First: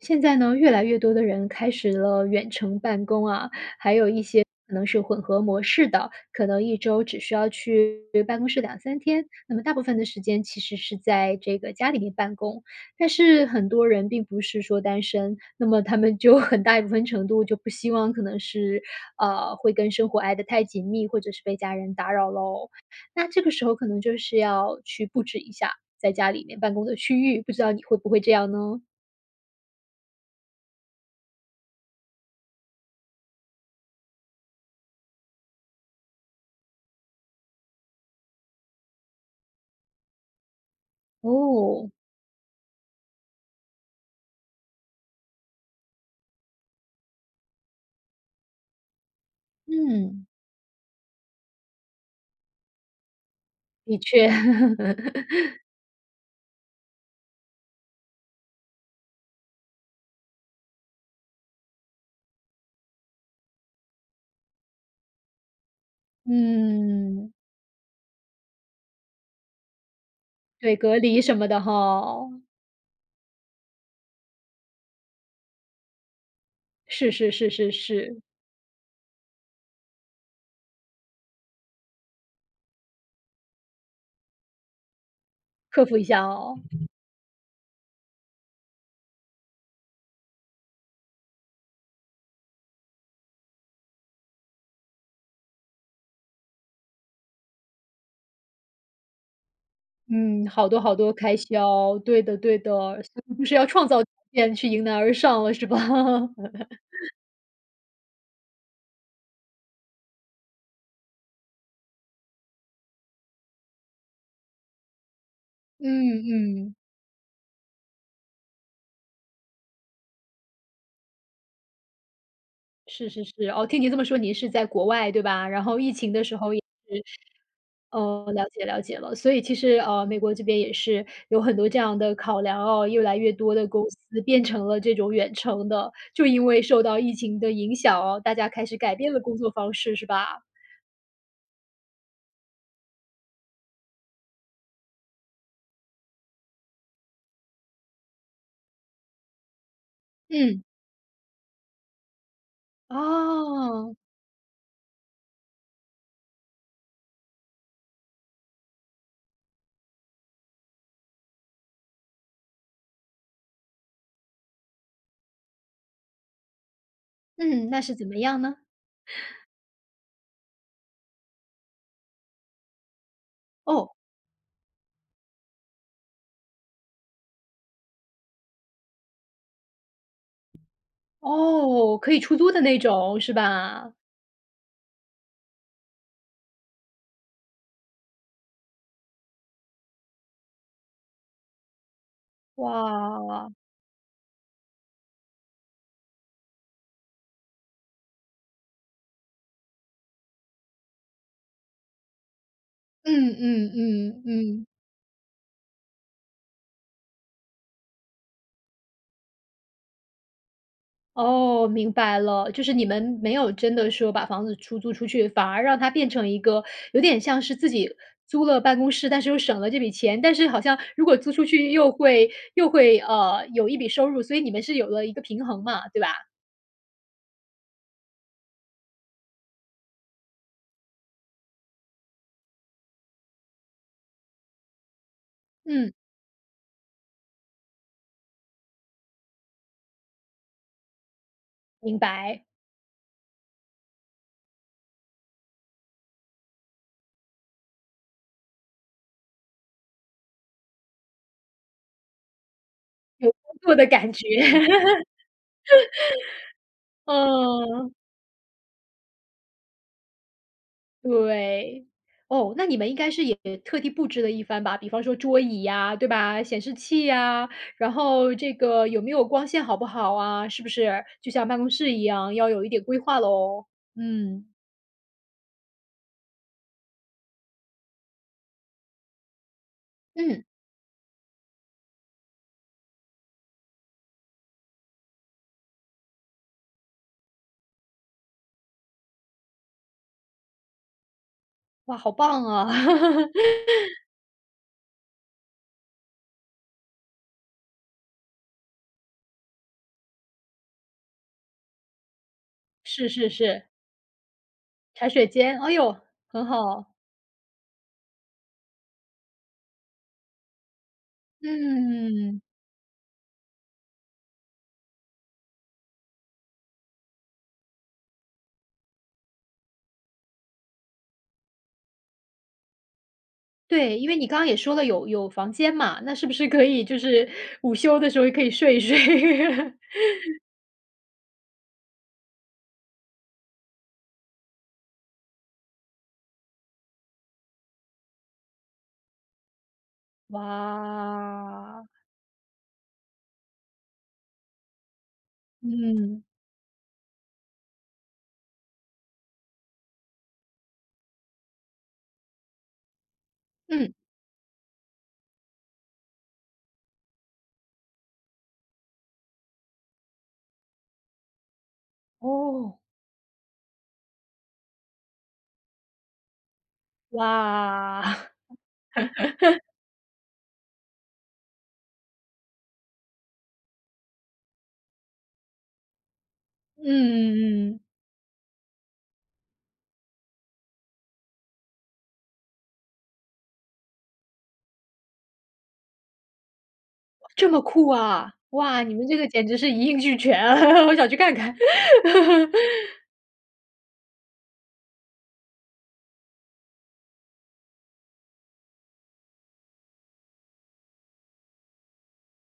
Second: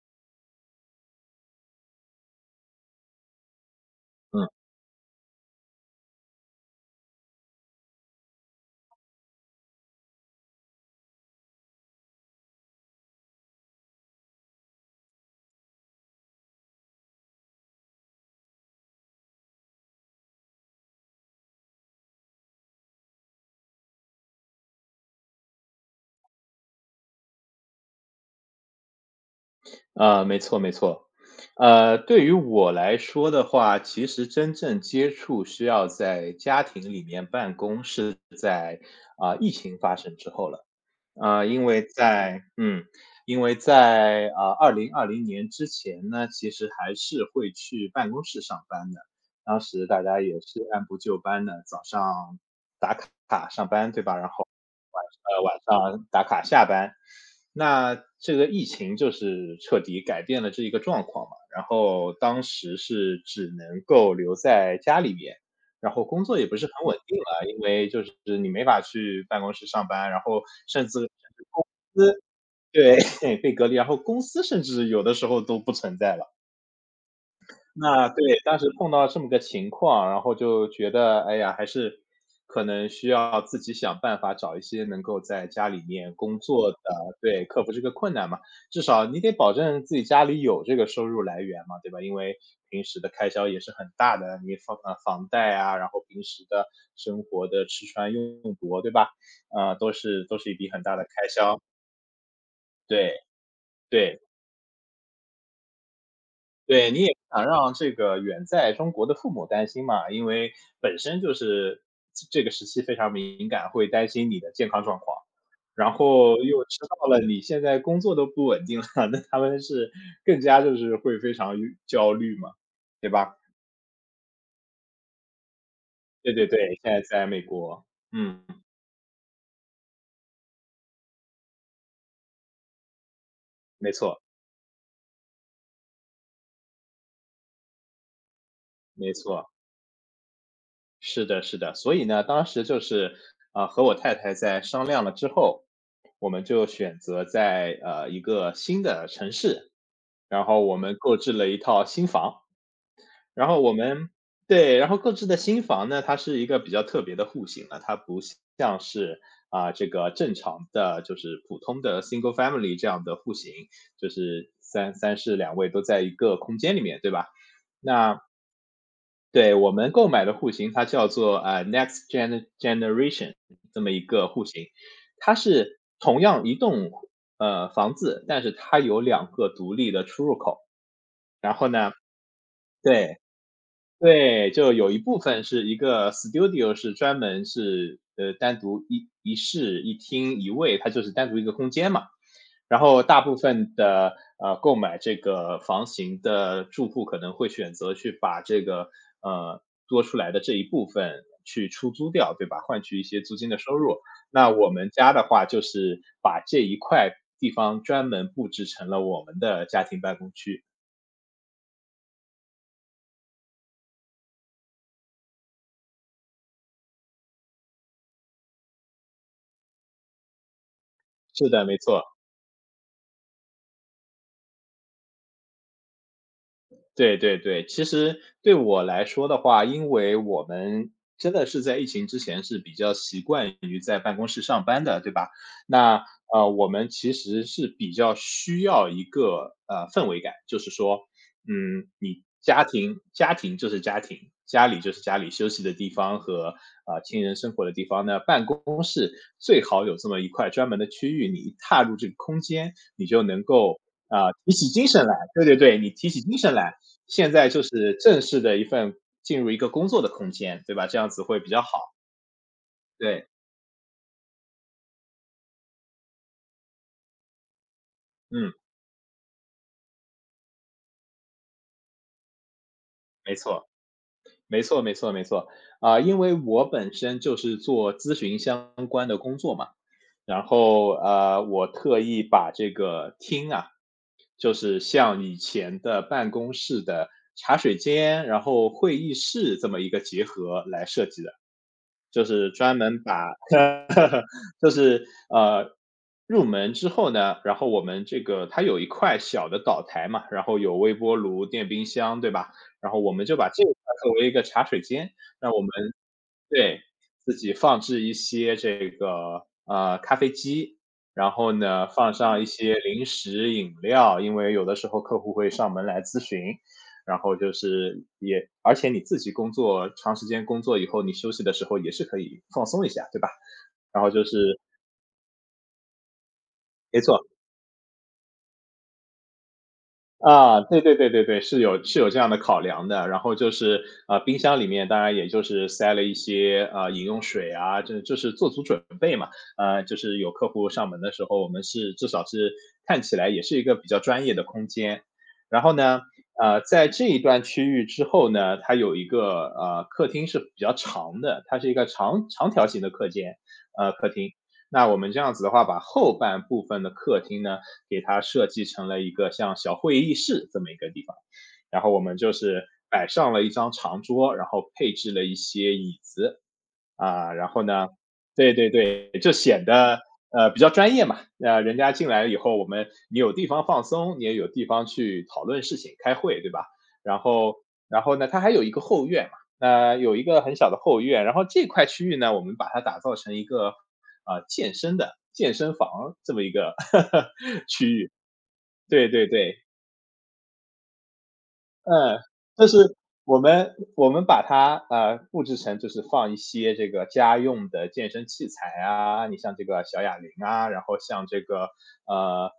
现在呢，越来越多的人开始了远程办公啊，还有一些嗯，可能是混合模式的，可能一周只需要去办公室两三天，那么大部分的时间其实是在这个家里面办公。但是很多人并不是说单身，那么他们就很大一部分程度就不希望可能是会跟生活挨得太紧密，或者是被家人打扰喽。那这个时候可能就是要去布置一下在家里面办公的区域，不知道你会不会这样呢？啊，没错没错。对于我来说的话，其实真正接触需要在家庭里面办公是在，疫情发生之后了。呃，因为哦，在嗯，因为在2020年之前呢，其实还是会去办公室上班的。当时大家嗯，也是按部就班的，早上打卡上班，的对吧？确，然后晚 晚上打卡下班。那这个疫情就是彻底改变了这一个状况嘛，然后当时是只能够留在家里面。然后工作也不是很稳定嗯，了，因为就是你没法去办公室上班，然后对，甚至隔甚离什至么的公司哈，对 被隔离，然后公司甚至有的时候都不存在了。是是是是那对，是，当时碰到这么个情况，然后就觉得，哎呀，还是可能需要自己想办法找一些能够在家里克服一面下工哦。作的对，克服这个困难嘛。至少你得保证自己家里有这个收入来源嘛，对吧？因为平时的开销也是很大的，你房贷啊，然后平时的生活的吃穿用度，对吧？都是都嗯，是一好笔多很好大的多开开销，销，对的对的，对，所以就是要创造条对。件去迎难而上了，是吧？对，你也不想让这个远在中国的父母担心嘛，因为本身就是这个时期非常敏感，会担心你的健康状况。嗯然后又嗯，知道了你现在工作都不稳定了，那他们是更加就是会非常郁焦虑嘛，是对是吧？是，哦，听您这么说，您是在国外对吧？然后疫情的对时对候也对，现在是在美国，哦，嗯，了解了解了。所以其实，美国这边也是有很多这样的考量哦，越来越多的公没错，司变成了这种远程的，就因为受到疫情的影响哦，大家开始改变没了工错。作方式是吧？是的，是的，所以呢，当时就是，和我太太在商量了之后，我们就选择在一个新的城市，然后嗯，我们购置了一套新房，然后我哦，们对，然后购置的新房呢，它是一个比较特别的户型了，它不像是这个正常的就是普通的 single family 这样的户型，就是三室两卫都在一个空间里面，对吧？嗯，那是怎么那样呢？对，我们购买的户型，它叫做Next Gen Generation 这么哦，一个户型，它是同样一栋房子，但是它有两个独立的出入口。然后呢，哦，可以出租的那对种是吧？对，就有一部分是一个 studio，是专门是单独一室一厅一卫，它就是单独一个空间嘛。然后大部哇，分的购买这个房型的住户可能会选择去把这个呃多出来的这一部分去出租掉，对吧？换取一些租嗯金的嗯收入。嗯那嗯。我们家的话，就是把这一块地方专门布置成了我们的家庭办公区。哦，明白了，就是你们没有真的说把房子出租出去，反而让它变成一个有点像是自己租了办公室，但是又省了这笔钱，但是好像如果租出是的，去没又错。会有一笔收入，所以你们是有了一个平衡嘛，对吧？对对对，其实对我来说的话，因为我们真的是在疫情之前是比较习惯于在办公室上班的，对吧？嗯，那我们其实是比较需要一个氛围感，就是说，嗯，明你白，家庭就是家庭，家里就是家里休息的地方和呃地方呢，办公室最好有这么一块专门的区域，你一踏入这个空间，你就有能工作够的感觉，提起精 神来。对对对，你提起精神来，现在就嗯。是正式的一份进入一个工作的空间，对吧？这样子会比较对，好。哦，那你们应该是对，也特地布置了一番吧？比方说桌椅呀，对吧？显示器呀，然后嗯，这个有没有光线好不好啊？是不是就像办公室一样，要有一点规划没错。喽？嗯没错，没错，没错。因为我本身就是做咨询相关的工作嘛，嗯，然后我特意把这个厅啊，就是像以前的办公室的茶水间，然后会议室这么一个结合来设计的，哇，好就棒是啊！专门把，就是入门之后呢，然后我们这个它有一块小的岛台嘛，然后有微波炉、电冰箱，对吧？然后是我们是就把这是，一块作为一个茶水茶间，水那我间，们哎呦，很对，好。自己放置一些这个，咖啡机，然后呢，放嗯，上一些零食饮料，因为有的时候客户会上门来咨询，然后就是也而且你自己工作长时间工作以后，你休息的时候也是可以放松一下，对吧？对，然因后为就你刚刚也是说了有房间嘛，那是不是可以就没错。是午休的时候也可以睡一睡？啊，对对对对对，是有是有这样的考量的。然后就是，冰箱里面当然也就是塞了一些，饮用水啊，这就是做足准备嘛。就是有客户上门的时候，我们哇，是至少是看起来也是一个比较专业的空间。然后呢，嗯在这一段区域之后呢，它有一个，客厅是比较长的，它是一个长条形的课间呃，嗯。客厅。那我们这样子的话，把后半部分的客厅呢，给它设计成了一个像小会议室这么一个地方。然后我们就是哦，摆上了一张长桌，然后配置了一些椅子啊，然后呢，哇，对对对，就显得比较专业嘛。那人家进来了以后，你有地方放松，你也有地方去讨论事情、开会，对吧？然后，嗯，然后呢，它还有一个后院嘛，那有一个很小的后院，然后这块区域呢，我们把它打造成一个健身房这么一个 这么 酷区域。啊！哇，你们对这对个简直对，是一应俱全，我想去看看。嗯，但是 我们把它，布置成就是放一些这个家用的健身器材啊，你像这个小哑铃啊，然后像这个，呃，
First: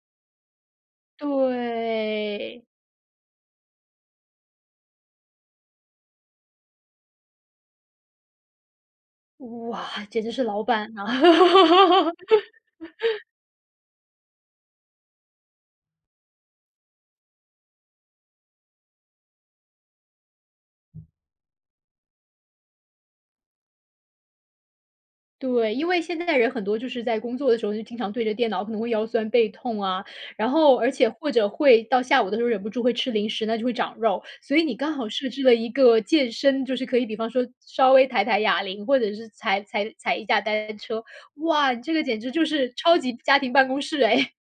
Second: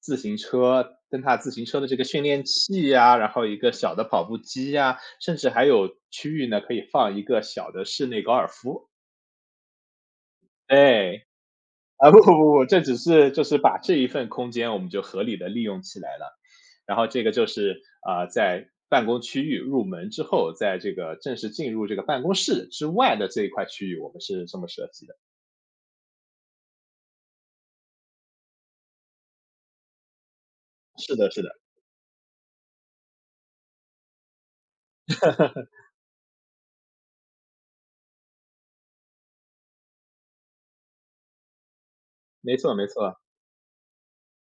自行车蹬踏自行车的这个训练对，器呀，然后一个小的跑步机呀，甚至还有区域呢，可以放一个小的室内高尔夫。哇，简直是老板啊！哎。啊，不不不，不，这只是就是把这一份空间我们就合理的利用起来了。然后这个就是，在办公区域入门之后，在这个正式进入这个办公室之外的这一块区域，我们是这么设计的。对，因为现在人很多就是在工作的时候就经常对着电脑，可能会腰酸背痛啊，然后而且是的或是的，者会到下午的时候忍不住会吃零食，那就会长肉。所以你刚好设置了一个健身，就是可以比方说稍微抬抬哑铃，或者是踩踩一下单车，哇，你这个简直就没是错没超级错。家庭办公室哎。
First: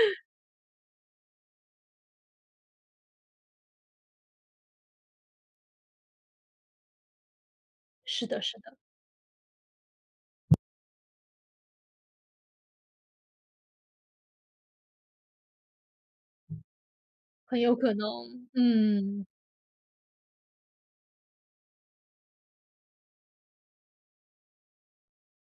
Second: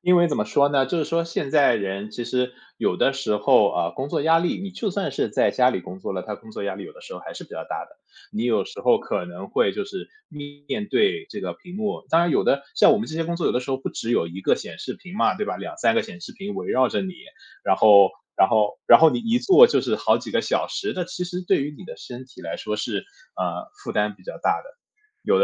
因为怎么说呢，就是说现在人其实有的时候啊，工作压力，你就算是在家里工作了，他工作压力有的时候还是比较大的。是的，你是有的，时候可能会就是面对这个屏幕，当然有的像我们这些工作，有的时候不只有一个显示屏嘛，对吧两三个显示屏围绕着你，很然有可能，后然后你嗯，一坐就是好几个小时，那其实对于你的身体来说是，负担比较大的。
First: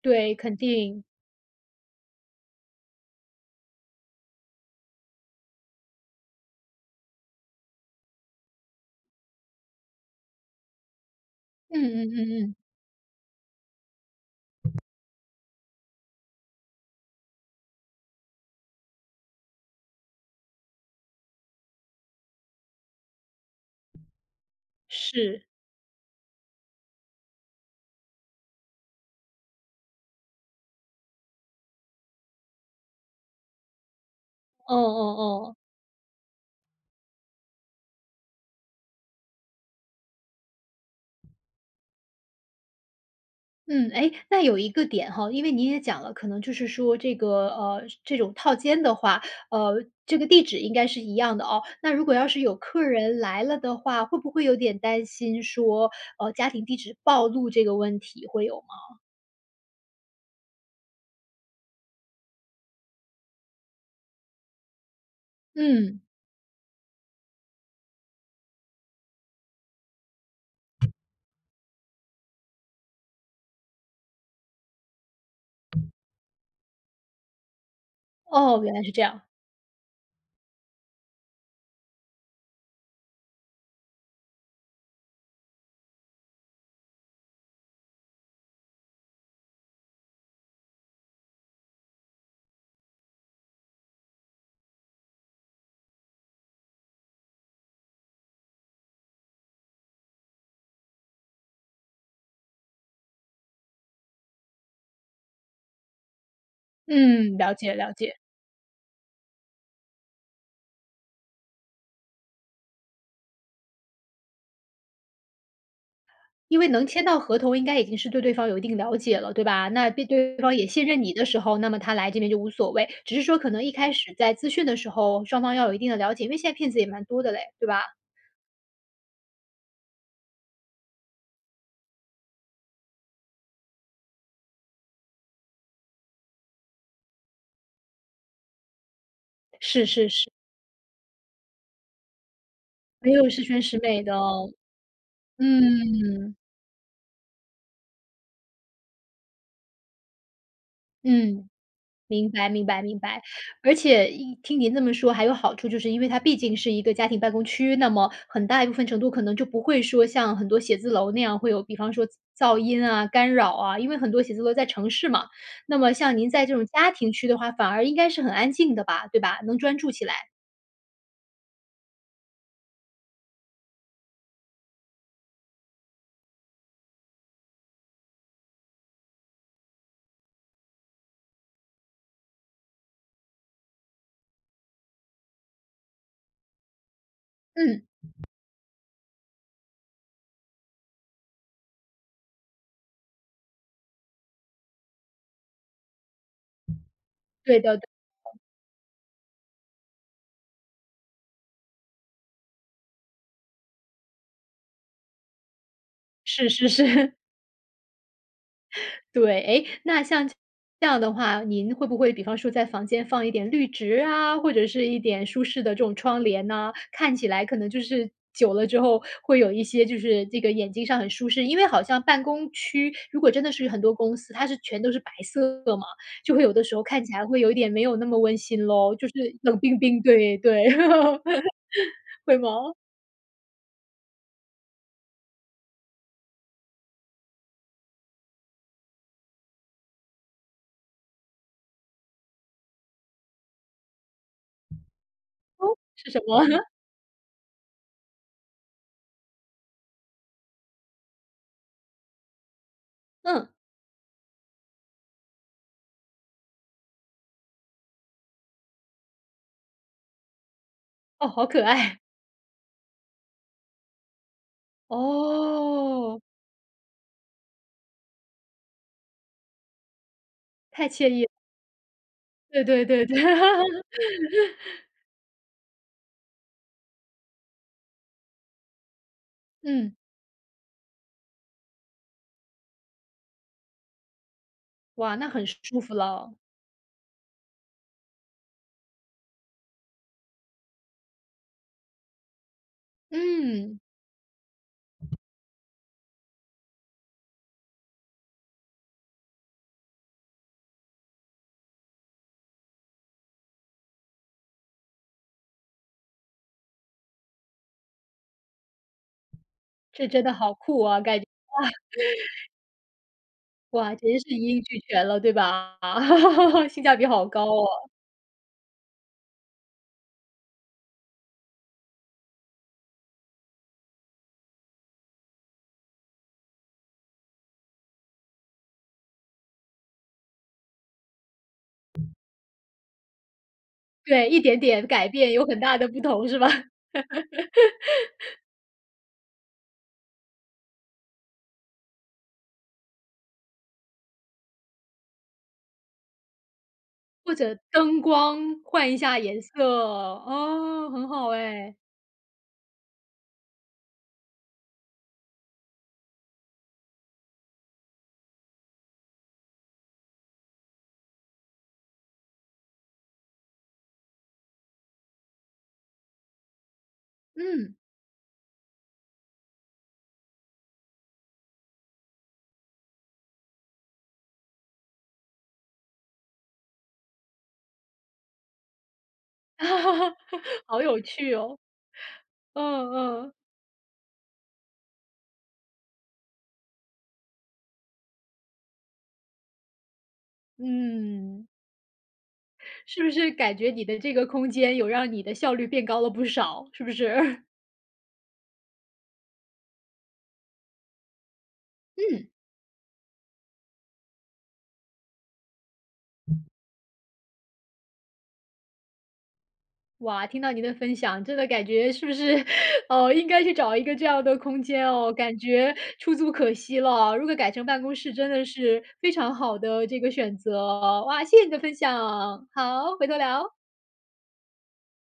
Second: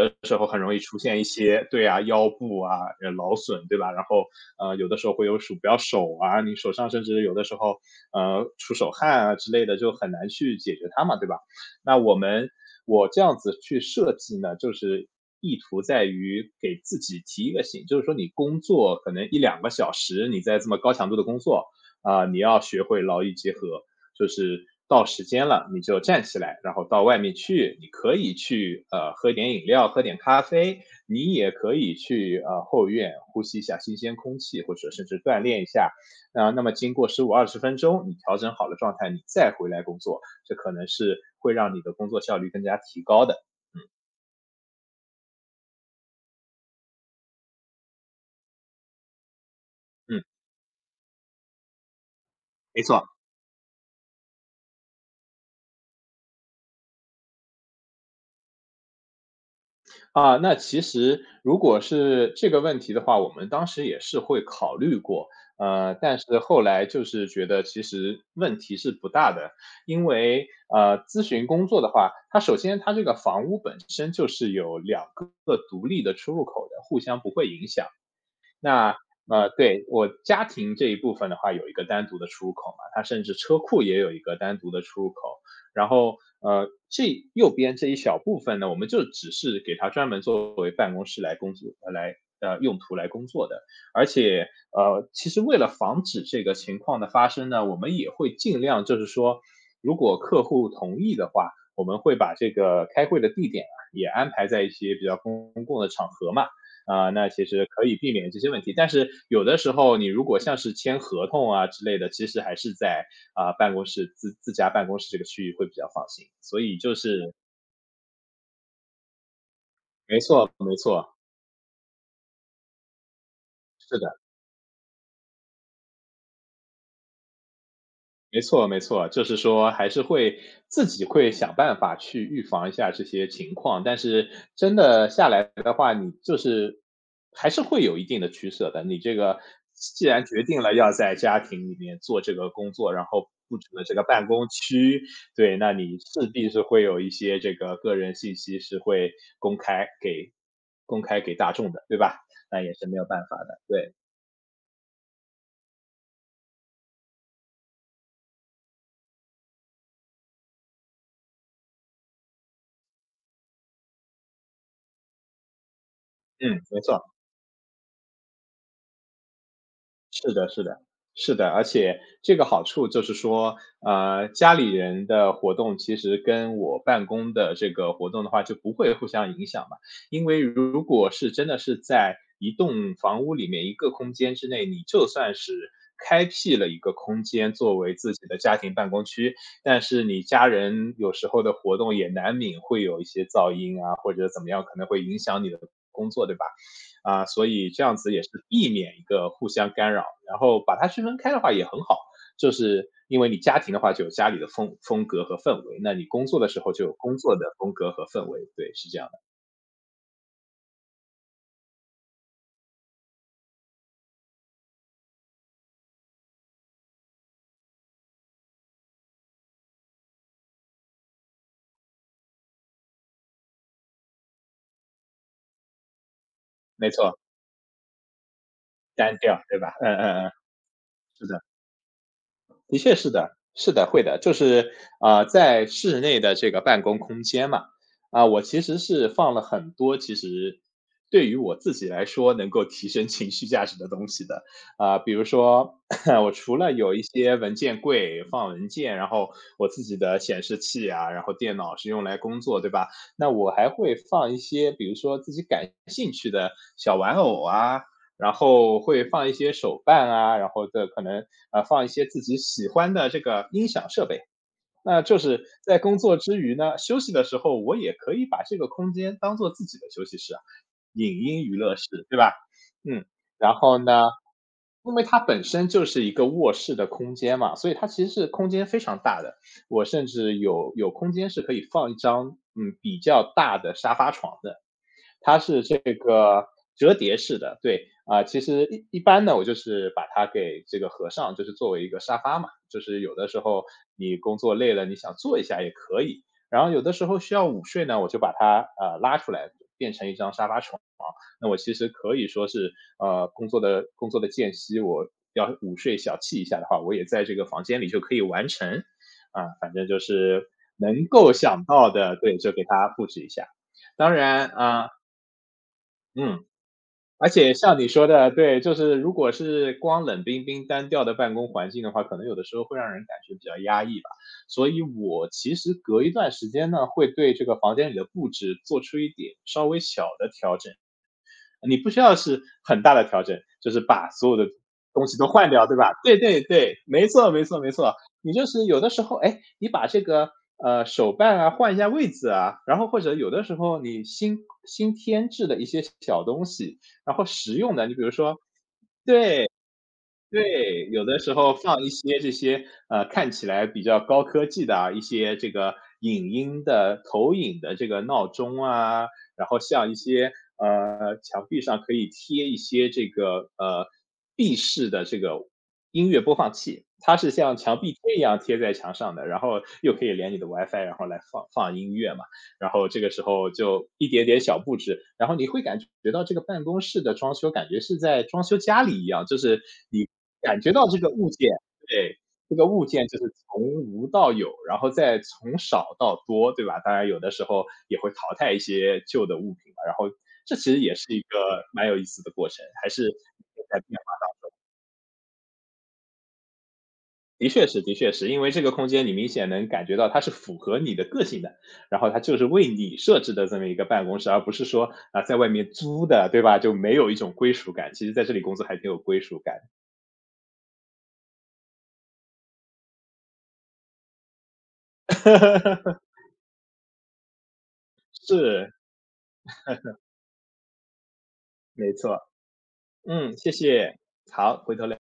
对，时候肯很容易出定，现一些对啊，腰部啊，劳损，对吧？然后，有的时候会有鼠标手啊，你手上甚至有的时候，出手汗啊之类的，就很难去解决它嘛，对吧？嗯那嗯嗯嗯，嗯我这样子去设计呢，就是意图在于给自己提一个醒，就是说你工作可能一两个小时，你在这么高强度的工作，你要学会劳逸结合。就是到时是，间了，你就站起来，然后到外面去。你可以去喝点饮料，喝点咖啡，你也可以去后院呼吸一下新鲜空气，或哦者甚哦至锻哦。炼一下。那么经过15、20分钟，你调整好了状态，你再回来工作，这可能是会让你的工作效率更加提高的。嗯，哎，那有一个点哈，因为你也讲了，可能就是说这个，这种套间的话，这嗯，个地址应该是一样的哦。那如果要是有没客错。人来了的话，会不会有点担心说，家庭地址暴露这个问题会有吗？啊，那其实如果是这个问题的话，我们当时也是会考虑过，嗯，但是后来就是觉得其实问题是不大的。因为咨询工作的话，它首先它这个房屋本身就是有两个独立的出入口的，互相不会影响。哦，原来是那这样。对我家庭这一部分的话，有一个单独的出入口嘛，它甚至车库也有一个单独的出入口。然后这右边这一小部分呢，我们就只是给它专门作为办公室来工作用途来工作的。而且其实为了防止这个情况的发生呢，我们也会尽量就是说，如果客户同意的话，我们会把这个开会的地点啊也安排在一些比较公共的场合嘛。啊、那嗯，其了实解可了以避解。免这些问题。但是有的时候，你如果像是签合同啊之类的，其实还是在啊、办公室自家办公室这个区域会比较放心。因所为以能就签到是合同，应该已经是对对方有一定了解了，对吧？那对对方也没信任错，你的时候，那么他来这边就无所谓。只是说可能一开是始的。在咨询的时候，双方要有一定的了解，因为现在骗子也蛮多的嘞，对吧？没错没错，就是说还是会自己会想办法去预防一下这些情况，但是真的下来的话，你就是还是会有一定的取舍的。你这个是既是然是，决定了要在家庭里面做这个工作，然没后有十布全置十了这美个的办公哦，区，对，那你势嗯，必是会有一些这个个人信息是会公开给公开给嗯。大众的，对吧？明白那明也白是没明有白，办法的，而对，且一听您这么说，还有好处，就是因为它毕竟是一个家庭办公区，那么很大一部分程度可能就不会说像很多写字楼那样会有，比方说噪音啊、干扰啊，因为很多写字楼在城市嘛。那么像您在这嗯，种没家错。庭区的话，反而应该是很安静的吧，对吧？能专注起来。是的，是的，是的。而且这个好处就是说，家里人的活动其实跟我办公的这个活动的话就不会互相影响嘛。因为如果是真的是在一栋房屋里面一个空间之内，你就算是开辟了一个空间作嗯，为自己的家庭办公区，但是你家人有时候的活动也难免会有一些噪音啊，或者怎么样，可能会影响你的工作，对吧？啊，所对以的，对这样子也是避免一个互相干扰，然后把它区分开的话也很好，就是因为你家庭的话就有家里的风格和氛围，那你工作的是时是候就有是。工作的风格和氛围，对，是这样的，对，诶，那像这样的话，您会不会比方说在房间放一点绿植啊，或者是一点舒适的这种窗帘呐，看起来可能就是久了之后会有一些就是这个眼睛上很舒适。因为好像办公区，如果真的是很多公司，它是全都是白色嘛，就会有的时候没看起错，来会有一点没有那么温馨咯，就是单调，冷对吧？冰嗯冰，嗯嗯，对对，是的。会吗？的确是的，是的，会的，就是啊，在室内的这个办公空间嘛，啊、我其实是放了很多，其实对于我自己来说能够提升情绪价值的东西的。啊、比如说 是什 我么？除 了有一些文件柜放文件，然后我自己的显示器啊，然后电脑是用来工作，对吧？那我嗯，还会放一些，比如说自己感兴趣的小玩偶啊，然后会放一些手办啊，然后的可能哦，好可放一爱，些自己喜欢的这个音响设备。那就是在工作哦，之余呢，休息的时候，我也可以把这个空间当做自己的休息室啊太惬影意了，音娱乐室，对吧？对对嗯，对对，然 后呢，因为它本身就是一个卧室的空间嘛，所以它其实是空间非常大的。我嗯。甚至有空间是可以放一张嗯比较大的沙发床的。哇，那它很是这舒服了。个折叠式的，对。啊，其实一般呢，我就是把它给这个合上，就是作为一个沙发嘛，就是有的时候嗯，你工作累了，你想坐一下也可以，然后有的时候需要午睡呢，我就把它拉出来，变成一张沙发床。那我其实可以说是工作的间隙，我要午睡小憩一下的话，我也在这个房间里就可以完成。啊，反正就这真的是好酷啊，能感觉够想到的，对，就给它布置一下。哇，简当直是然一应俱啊、全了，对吧？嗯，性价比好而高且哦。像你说的，对，就是如果是光冷冰冰单调的办公环境的话，可能有的时候会让人感觉比较压抑吧。所以我其实隔一段时间呢，会对这个房间里的布置做出一点稍微小的调整。你不需要是很大的调整，就是把所对，有一的点点东改西都变有换很掉，对大的吧？不对同是对吧？对，没错没错没错。你就是有的时候，哎，你把这个手办啊换一下位置啊，然后或者有的时候你新添置的一些小东西，然后或实者用的，你比灯如说光换一下颜色，对，哦，有很的好时候哎。放一些这些，看起来比较高科技的啊，一些这个影音的投影的这个闹钟啊，然后像一些，墙壁上可以贴一些这个，壁式的这个音乐播放器，它是像嗯，墙壁贴一样贴在墙上的，然后又可以连你的 WiFi，然后来放音乐嘛。然后这个时候就一点点小布置，然后你会感觉到这个办公室的装修感觉是在装修家里一样，就是你 感觉好到这有个物趣件，哦。对，这个物嗯件就是嗯，从无到有，然后再从少到多，对吧？当然有的时候也会淘汰一些旧的物品嘛，然后这其实也是一嗯，个蛮有意思的过程，还是是不是感觉在你变的这个空间有让你的效率变高了不少，是不是？的 确是，的确是，因为这个空间你明显能感觉到它是符合你的个性的，然后它嗯。就是为你设置的这么一个办公室，而不是说啊、在外面租的，对吧？就没有一种归属感。其实在这里工作还挺有归属感的。哇，听到您的分享，真的感觉是不是，应该去找一个这样的空间哦，感觉 出租可惜了，如果改成办公室真的是，是非常好的这个选择哦。哇，谢谢你的分没错，享，好，回头嗯，谢聊。谢。